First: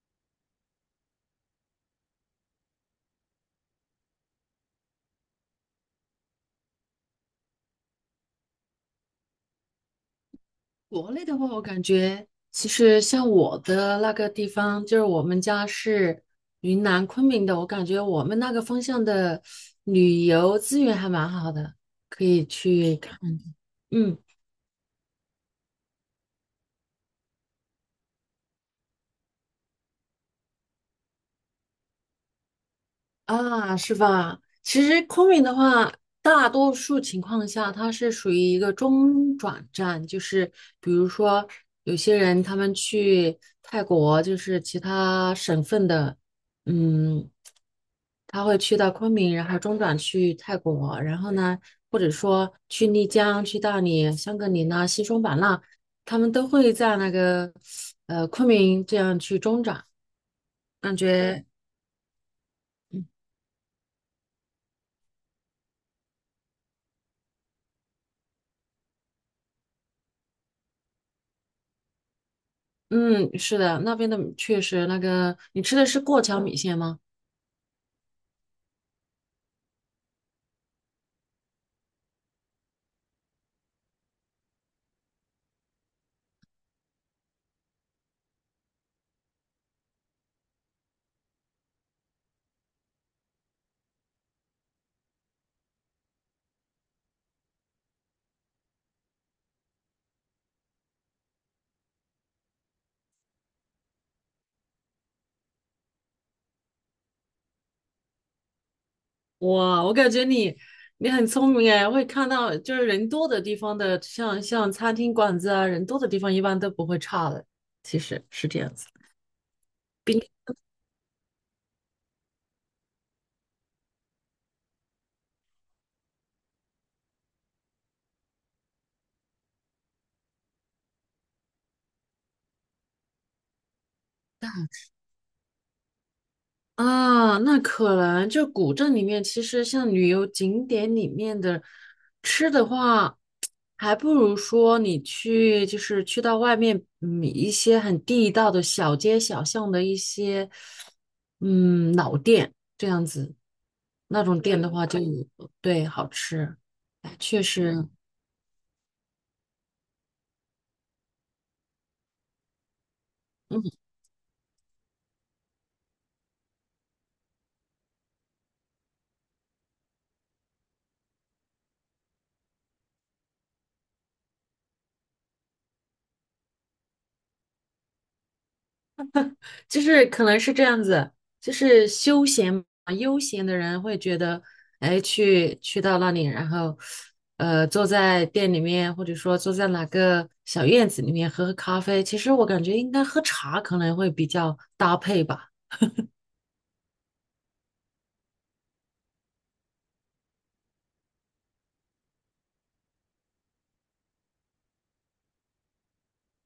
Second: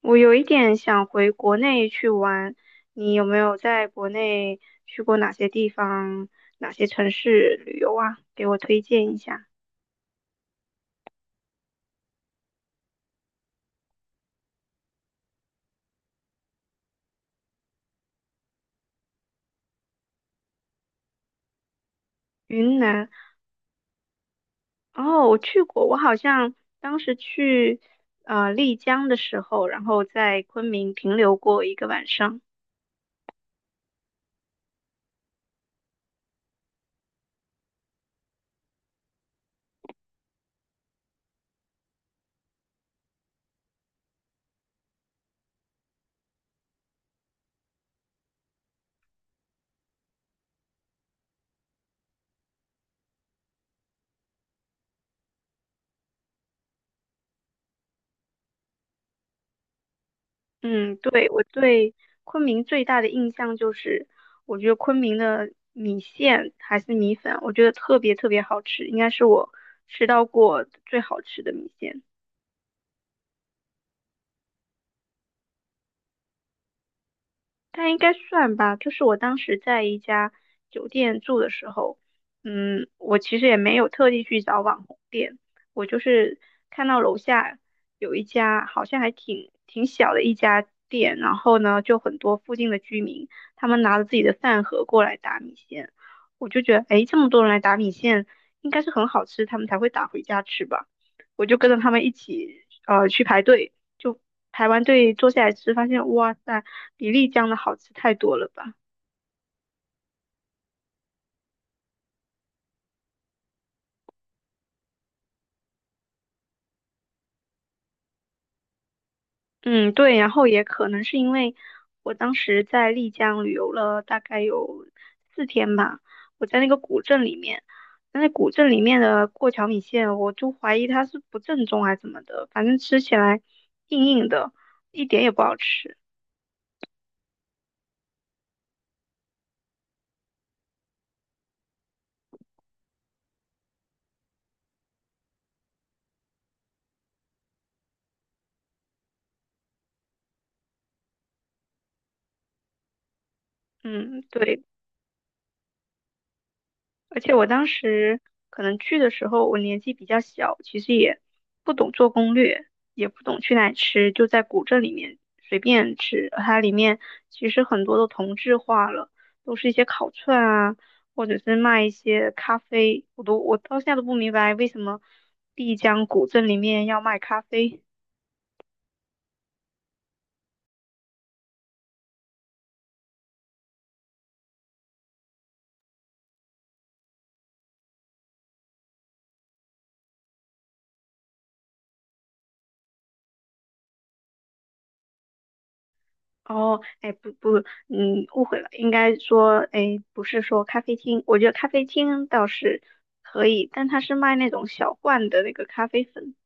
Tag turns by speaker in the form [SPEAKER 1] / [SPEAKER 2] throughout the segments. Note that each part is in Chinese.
[SPEAKER 1] 我有一点想回国内去玩，你有没有在国内去过哪些地方、哪些城市旅游啊？给我推荐一下。
[SPEAKER 2] 国内的话，我感觉其实像我的那个地方，就是我们家是云南昆明的，我感觉我们那个方向的旅游资源还蛮好的，可以
[SPEAKER 1] 云
[SPEAKER 2] 去
[SPEAKER 1] 南，
[SPEAKER 2] 看。嗯。
[SPEAKER 1] 哦，我去过，我好像当时去丽江的时候，然后在昆明停留过一个晚上。
[SPEAKER 2] 啊，是吧？其实昆明的话，大多数情况下它是属于一个中转站，就是比如说有些人他们去泰国，就是其他省份的，嗯，他会去到昆明，然后中转去泰国，然后呢，或者说去丽江、去大理、香格里拉、西双版纳，他们都会在那个昆明这样去中转，
[SPEAKER 1] 嗯，
[SPEAKER 2] 感
[SPEAKER 1] 对，我
[SPEAKER 2] 觉。
[SPEAKER 1] 对昆明最大的印象就是，我觉得昆明的米线还是米粉，我觉得特别特别好吃，应该是我吃到过最好吃的米线。
[SPEAKER 2] 嗯，是的，那边的确实那个你吃的是过桥米线吗？
[SPEAKER 1] 但应该算吧，就是我当时在一家酒店住的时候，嗯，我其实也没有特地去找网红店，我就是看到楼下有一家好像还挺小的一家店，然后呢，就很多附近的居民，他们拿着自己的饭盒过来打米线，我就觉得，诶，这么多人来打米线，应该是很好吃，他们才会打回家吃吧，我就跟着他们一起，去排队。就台湾队坐下来吃，发现哇塞，比丽江的好吃太多了吧？
[SPEAKER 2] 哇，我感觉你很聪明哎，会看到就是人多的地方的，像餐厅馆子啊，人多的地方一般都不会差的，其实是这样子。
[SPEAKER 1] 嗯，对，然后也可能是因为我当时在丽江旅游了大概有4天吧，我在那个古镇里面，那古镇里面的过桥米线，我就怀疑它是不正宗还是怎么的，反正吃起来硬硬的，一点也不好吃。
[SPEAKER 2] 啊，那可能就古镇里面，其实像旅游景点里面的吃的话，还不如说你去，就是去到外面，一些很地道的小街小巷的一些，老店这样子，
[SPEAKER 1] 嗯，
[SPEAKER 2] 那种店
[SPEAKER 1] 对。
[SPEAKER 2] 的话就对好吃，哎
[SPEAKER 1] 而且
[SPEAKER 2] 确
[SPEAKER 1] 我当
[SPEAKER 2] 实，
[SPEAKER 1] 时可能去的时候，我年纪比较小，其实也不懂做攻略，也不懂去哪里吃，就在古镇里面随便吃。它里面其实很多都同质化了，都是一些烤串啊，或者是卖一些咖啡。我到现在都不明白为什么丽江古镇里面要卖咖啡。
[SPEAKER 2] 就是可能是这样子，就是休闲嘛，悠闲的人会觉得，哎，去到那里，然后，坐在店里面，或者说坐在哪个小院子里面喝喝咖啡。其实我感觉应该喝茶可能会比较搭配吧。
[SPEAKER 1] 哦，哎，不不，嗯，误会了，应该说，哎，不是说咖啡厅，我觉得咖啡厅倒是可以，但它是卖那种小罐的那个咖啡粉，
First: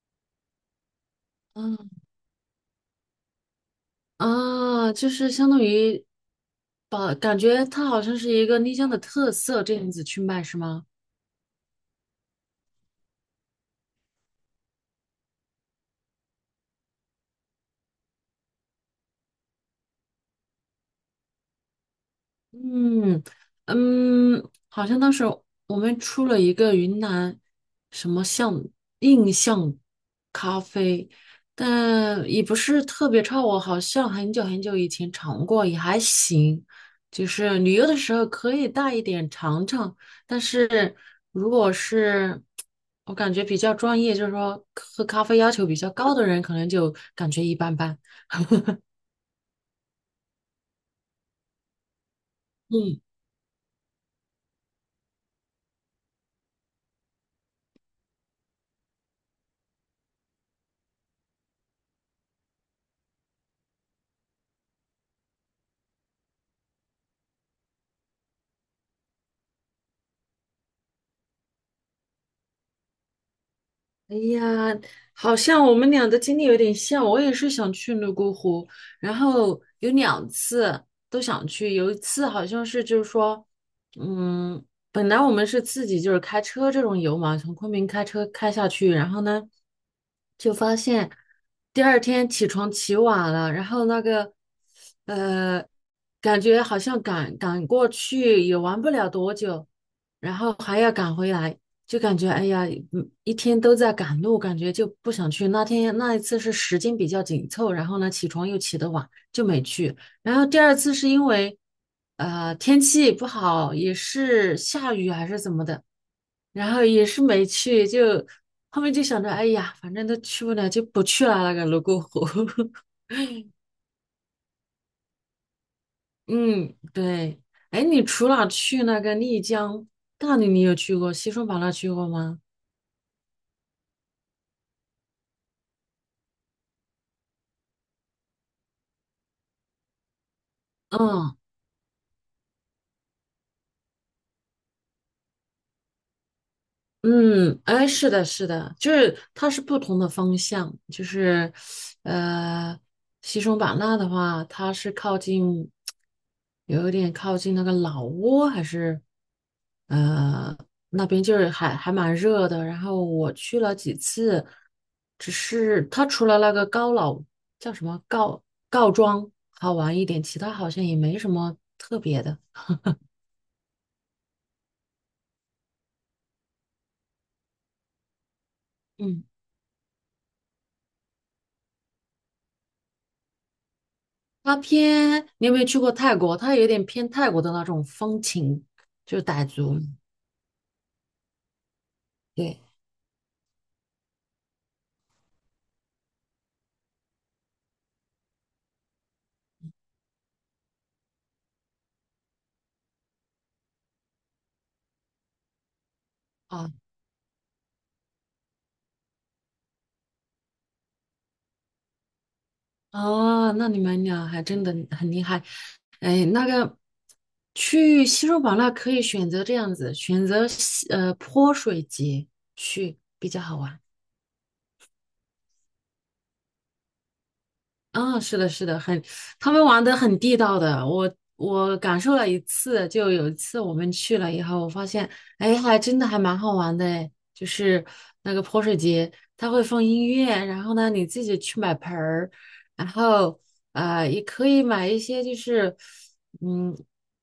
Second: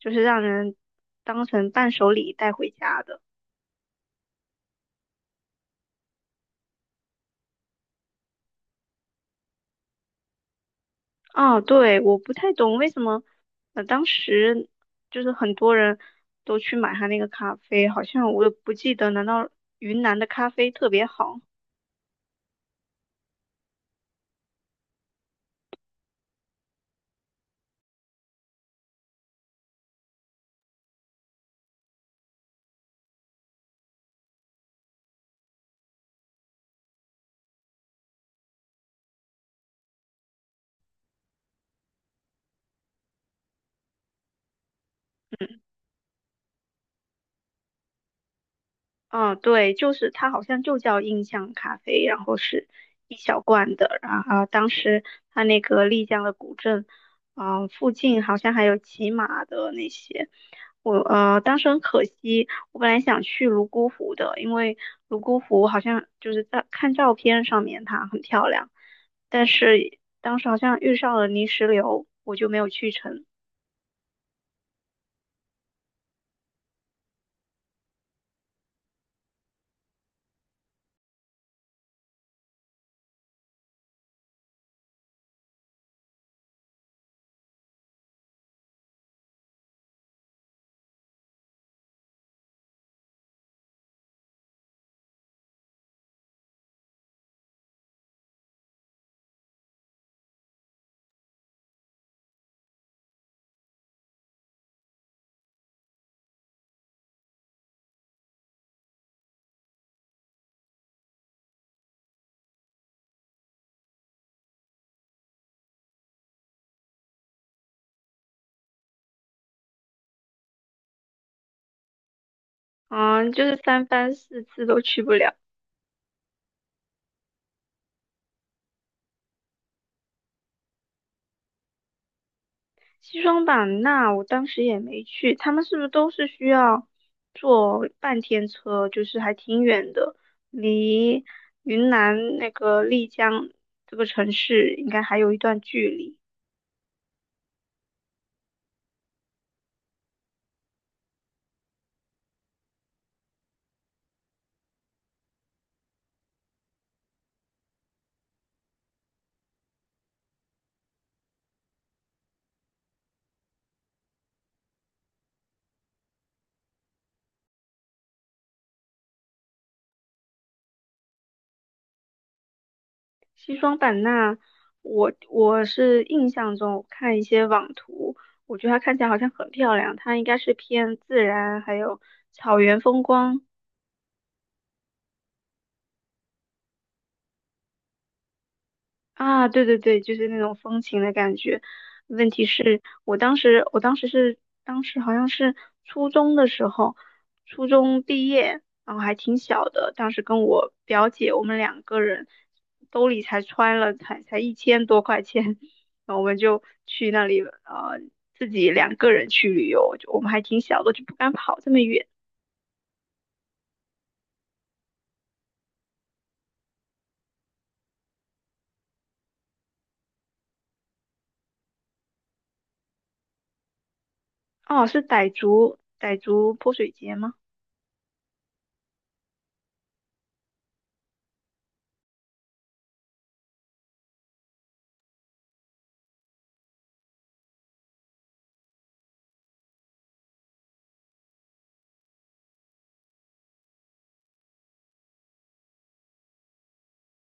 [SPEAKER 1] 就是让人当成
[SPEAKER 2] 嗯。
[SPEAKER 1] 伴手礼带回家的。
[SPEAKER 2] 啊，就是相当于感觉它好像是一个丽江的特色这样子去卖，是吗？
[SPEAKER 1] 啊，对，我不太懂为什么，当时就是很多人都去买他那个咖啡，好像我也不记得，难道云南的咖啡特别好？
[SPEAKER 2] 嗯嗯，好像当时我们出了一个云南什么印象咖啡，但也不是特别差。我好像很久很久以前尝过，也还行。就是旅游的时候可以带一点尝尝，但是如果是我感觉比较专业，就是说喝咖啡要求比较高的人，可能就感觉一般般。
[SPEAKER 1] 嗯，对，就是它好像就叫印象咖啡，然后是
[SPEAKER 2] 嗯。
[SPEAKER 1] 一小罐的，然后当时它那个丽江的古镇，嗯、附近好像还有骑马的那些，我当时很可惜，我本来想去泸沽湖的，因为泸沽湖好像就是在看照片上面它很漂亮，但是当时好像遇上了泥石流，我就没有去成，
[SPEAKER 2] 哎呀，好像我们俩的经历有点像。我也是想去泸沽湖，然后有2次都想去。有一次好像是就是说，嗯，本来我们是自己就是开车这种游嘛，从昆明开车开下去，然后呢，就发现第二天起床起晚了，然后那个呃，感觉好像赶赶过去也玩不了多久，然后还要赶回来。就感觉哎呀，一天都在赶路，感觉就不想去。那天那一次是时间比较紧凑，然后呢起床又起得晚，就没去。然后第二次是因为天气不好，也是下雨啊还是怎么的，然后也是没去。就后面就想着，哎呀，反正都去不了，就不去了那个泸沽湖。
[SPEAKER 1] 嗯，就是三番四次都去不了。
[SPEAKER 2] 嗯，对。哎，你除了去那个丽江、大理，你有去过？西双版纳去过吗？
[SPEAKER 1] 西双版纳我当时也没去，他们是不是都是需要坐半天车，就是还挺远的，离
[SPEAKER 2] 嗯。
[SPEAKER 1] 云南那个丽江这个城市应该还有一段距离。
[SPEAKER 2] 嗯，哎，是的，是的，就是它是不同的方向，就是，呃，西双版纳的话，它是靠近，有一点靠近那个老挝，还是，呃，那边就是还蛮热的。然后我去了几次，只是它除了那个叫什么告庄好玩一点，其他好像也没什么特别的。
[SPEAKER 1] 西双版纳，我是印象中我看一些网图，我觉得它看起来好
[SPEAKER 2] 嗯。
[SPEAKER 1] 像很漂亮，它应该是偏自然还有草原风光
[SPEAKER 2] 它偏，你有没有去过泰国？它有点偏泰国的那种风情，就是傣
[SPEAKER 1] 啊，对对
[SPEAKER 2] 族。
[SPEAKER 1] 对，就是那种风情的感觉。问题
[SPEAKER 2] 对。
[SPEAKER 1] 是我当时，我当时是，当时好像是初中的时候，初中毕业，然后还挺小的。当时跟我表姐，我们两个人兜里才揣了才1000多块钱，然后我们就
[SPEAKER 2] 啊
[SPEAKER 1] 去那里，呃，自己两个人去旅游，就我们还挺小的，就不敢跑这么远。
[SPEAKER 2] 啊，那你们俩还真的很厉害。哎，那个去西双版纳可以选择这样子，选择泼水节去比较好玩。
[SPEAKER 1] 哦，是傣族泼水节吗？
[SPEAKER 2] 嗯，是的，是的，很，他们玩的很地道的。我感受了一次，就有一次我们去了以后，我发现，哎，还真的还蛮好玩的哎，诶就是那个泼水节，它会放音乐，然后呢，你自己去买盆儿，然后也可以买一些，就是嗯，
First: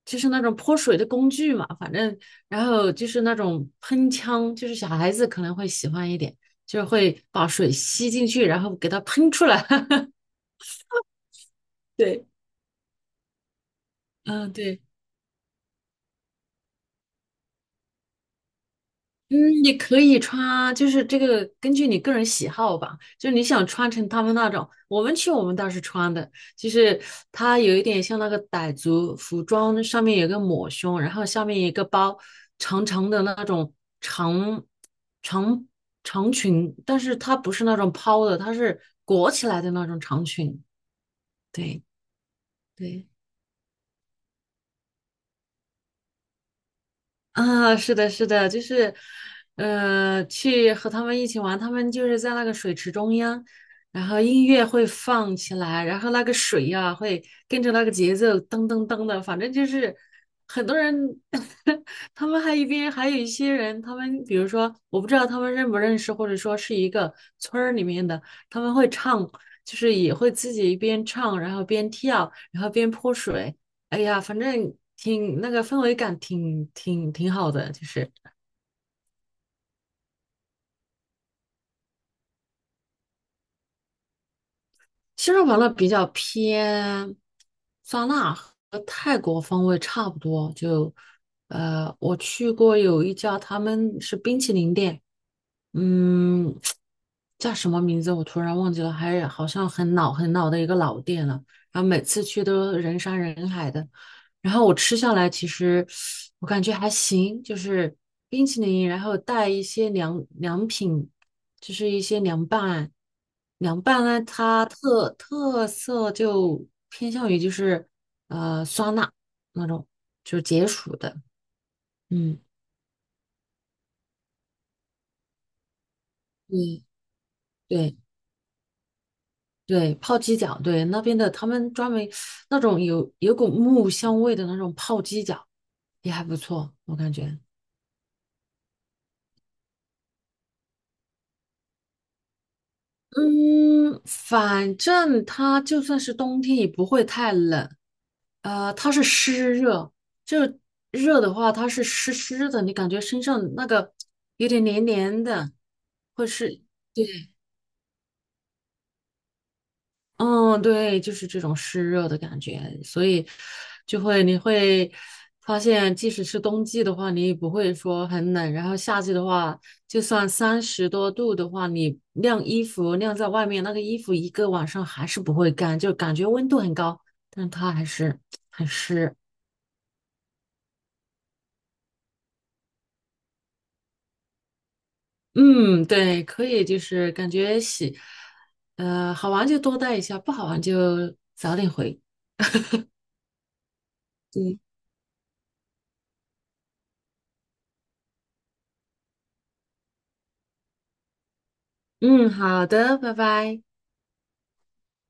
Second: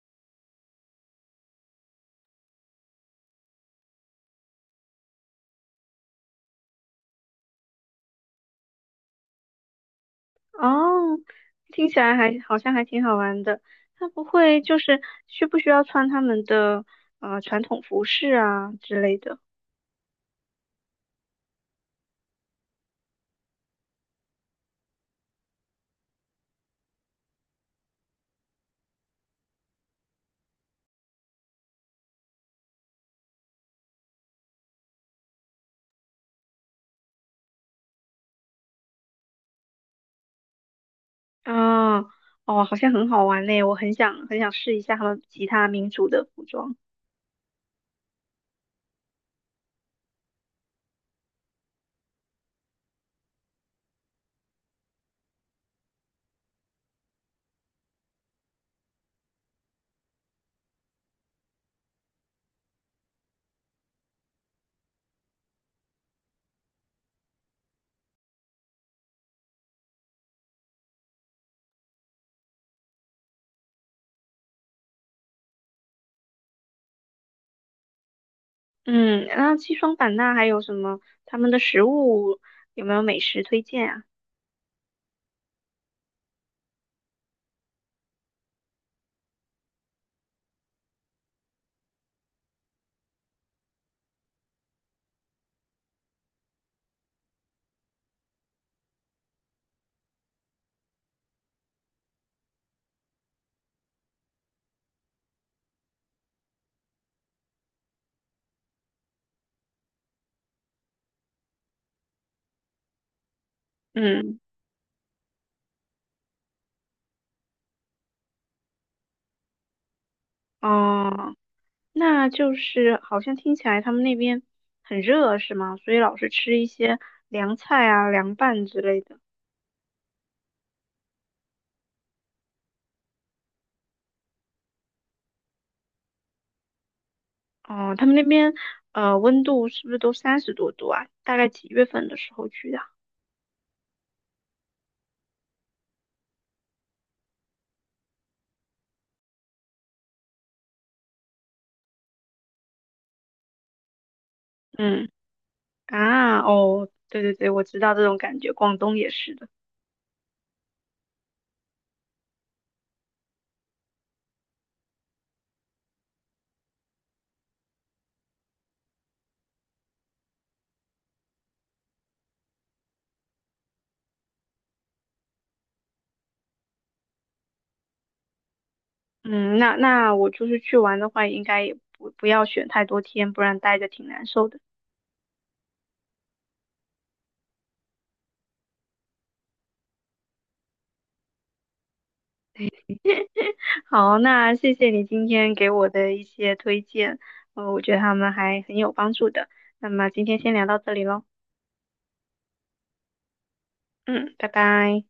[SPEAKER 2] 就是那种泼水的工具嘛，反正，然后就是那种喷枪，就是小孩子可能会喜欢一点，就是会把水吸进去，然后给它喷出来，
[SPEAKER 1] 哦，听起来
[SPEAKER 2] 对。
[SPEAKER 1] 还好像还挺好玩的。他不
[SPEAKER 2] 嗯，
[SPEAKER 1] 会就
[SPEAKER 2] 对，
[SPEAKER 1] 是需不需要穿他们的传统服饰啊之类的？
[SPEAKER 2] 嗯，你可以穿，就是这个根据你个人喜好吧，就是你想穿成他们那种，我们去我们倒是穿的，就是它有一点像那个傣族服装，上面有个抹胸，然后下面有一个包，长长的那种长长长裙，但是它不是那种抛的，它是裹起来的那种长裙，对
[SPEAKER 1] 啊，哦，好像
[SPEAKER 2] 对。
[SPEAKER 1] 很好玩嘞，我很想很想试一下他们其他民族的服装。
[SPEAKER 2] 啊，是的，是的，就是，去和他们一起玩，他们就是在那个水池中央，然后音乐会放起来，然后那个水呀、会跟着那个节奏噔噔噔的，反正就是很多人，他们还一边还有一些人，他们比如说我不知道他们认不认识，或者说是一个村儿里面的，他们会唱，就是也会自己一边唱，然后边跳，然后边泼水。哎呀，反正挺那个氛围感挺好的，就是。
[SPEAKER 1] 嗯，那西双版纳还有什么？他们的食物有没有美食推荐啊？
[SPEAKER 2] 西双版纳比较偏酸辣和泰国风味差不多，就我去过有一家，他们是冰淇淋店，嗯，叫什么名字我突然忘记了，还好像很老很老的一个老店了。然后每次去都人山人海的，然后我吃下来，其实我感觉还行，就是冰淇淋，然后带一些凉凉品，就是一些凉拌，凉拌呢，
[SPEAKER 1] 嗯，
[SPEAKER 2] 它特色就偏向于就是酸辣那种，就是解暑的，
[SPEAKER 1] 哦，那
[SPEAKER 2] 嗯，
[SPEAKER 1] 就是好像听起来他们那边很热是吗？所以老是吃一
[SPEAKER 2] 对
[SPEAKER 1] 些凉菜
[SPEAKER 2] 对
[SPEAKER 1] 啊、凉拌之类的。
[SPEAKER 2] 对，泡鸡脚，对那边的他们专门那种有股木香味的那种泡鸡脚也还不错，我感觉。
[SPEAKER 1] 哦，他们那边温度是不是都30多度啊？大概几月份的时候去的？
[SPEAKER 2] 嗯，反正它就算是冬天也不会太冷，它是湿热，就是热的话，它是湿湿的，你感觉身上那个有点黏
[SPEAKER 1] 嗯
[SPEAKER 2] 黏的，或
[SPEAKER 1] 啊，
[SPEAKER 2] 是
[SPEAKER 1] 哦，对对对，我知道这种感觉，广东也是的。
[SPEAKER 2] 嗯，对，就是这种湿热的感觉，所以你会发现，即使是冬季的话，你也不会说很冷，然后夏季的话，就算30多度的话，你晾衣服晾在外面，那个衣服一个晚上还是不会干，就感觉温度很高，但它还是很湿。
[SPEAKER 1] 嗯，那那我就是去玩的话，应该也不要选太多天，不然待着挺难受的。
[SPEAKER 2] 嗯，对，可以，就是感觉洗，好玩就多带一下，不好玩就早点回。
[SPEAKER 1] 好，那
[SPEAKER 2] 嗯
[SPEAKER 1] 谢谢你今天给我的一些推荐，我觉得他们还很有帮助的。那么今天先聊到这里喽，
[SPEAKER 2] 嗯，好的，拜拜。
[SPEAKER 1] 嗯，拜拜。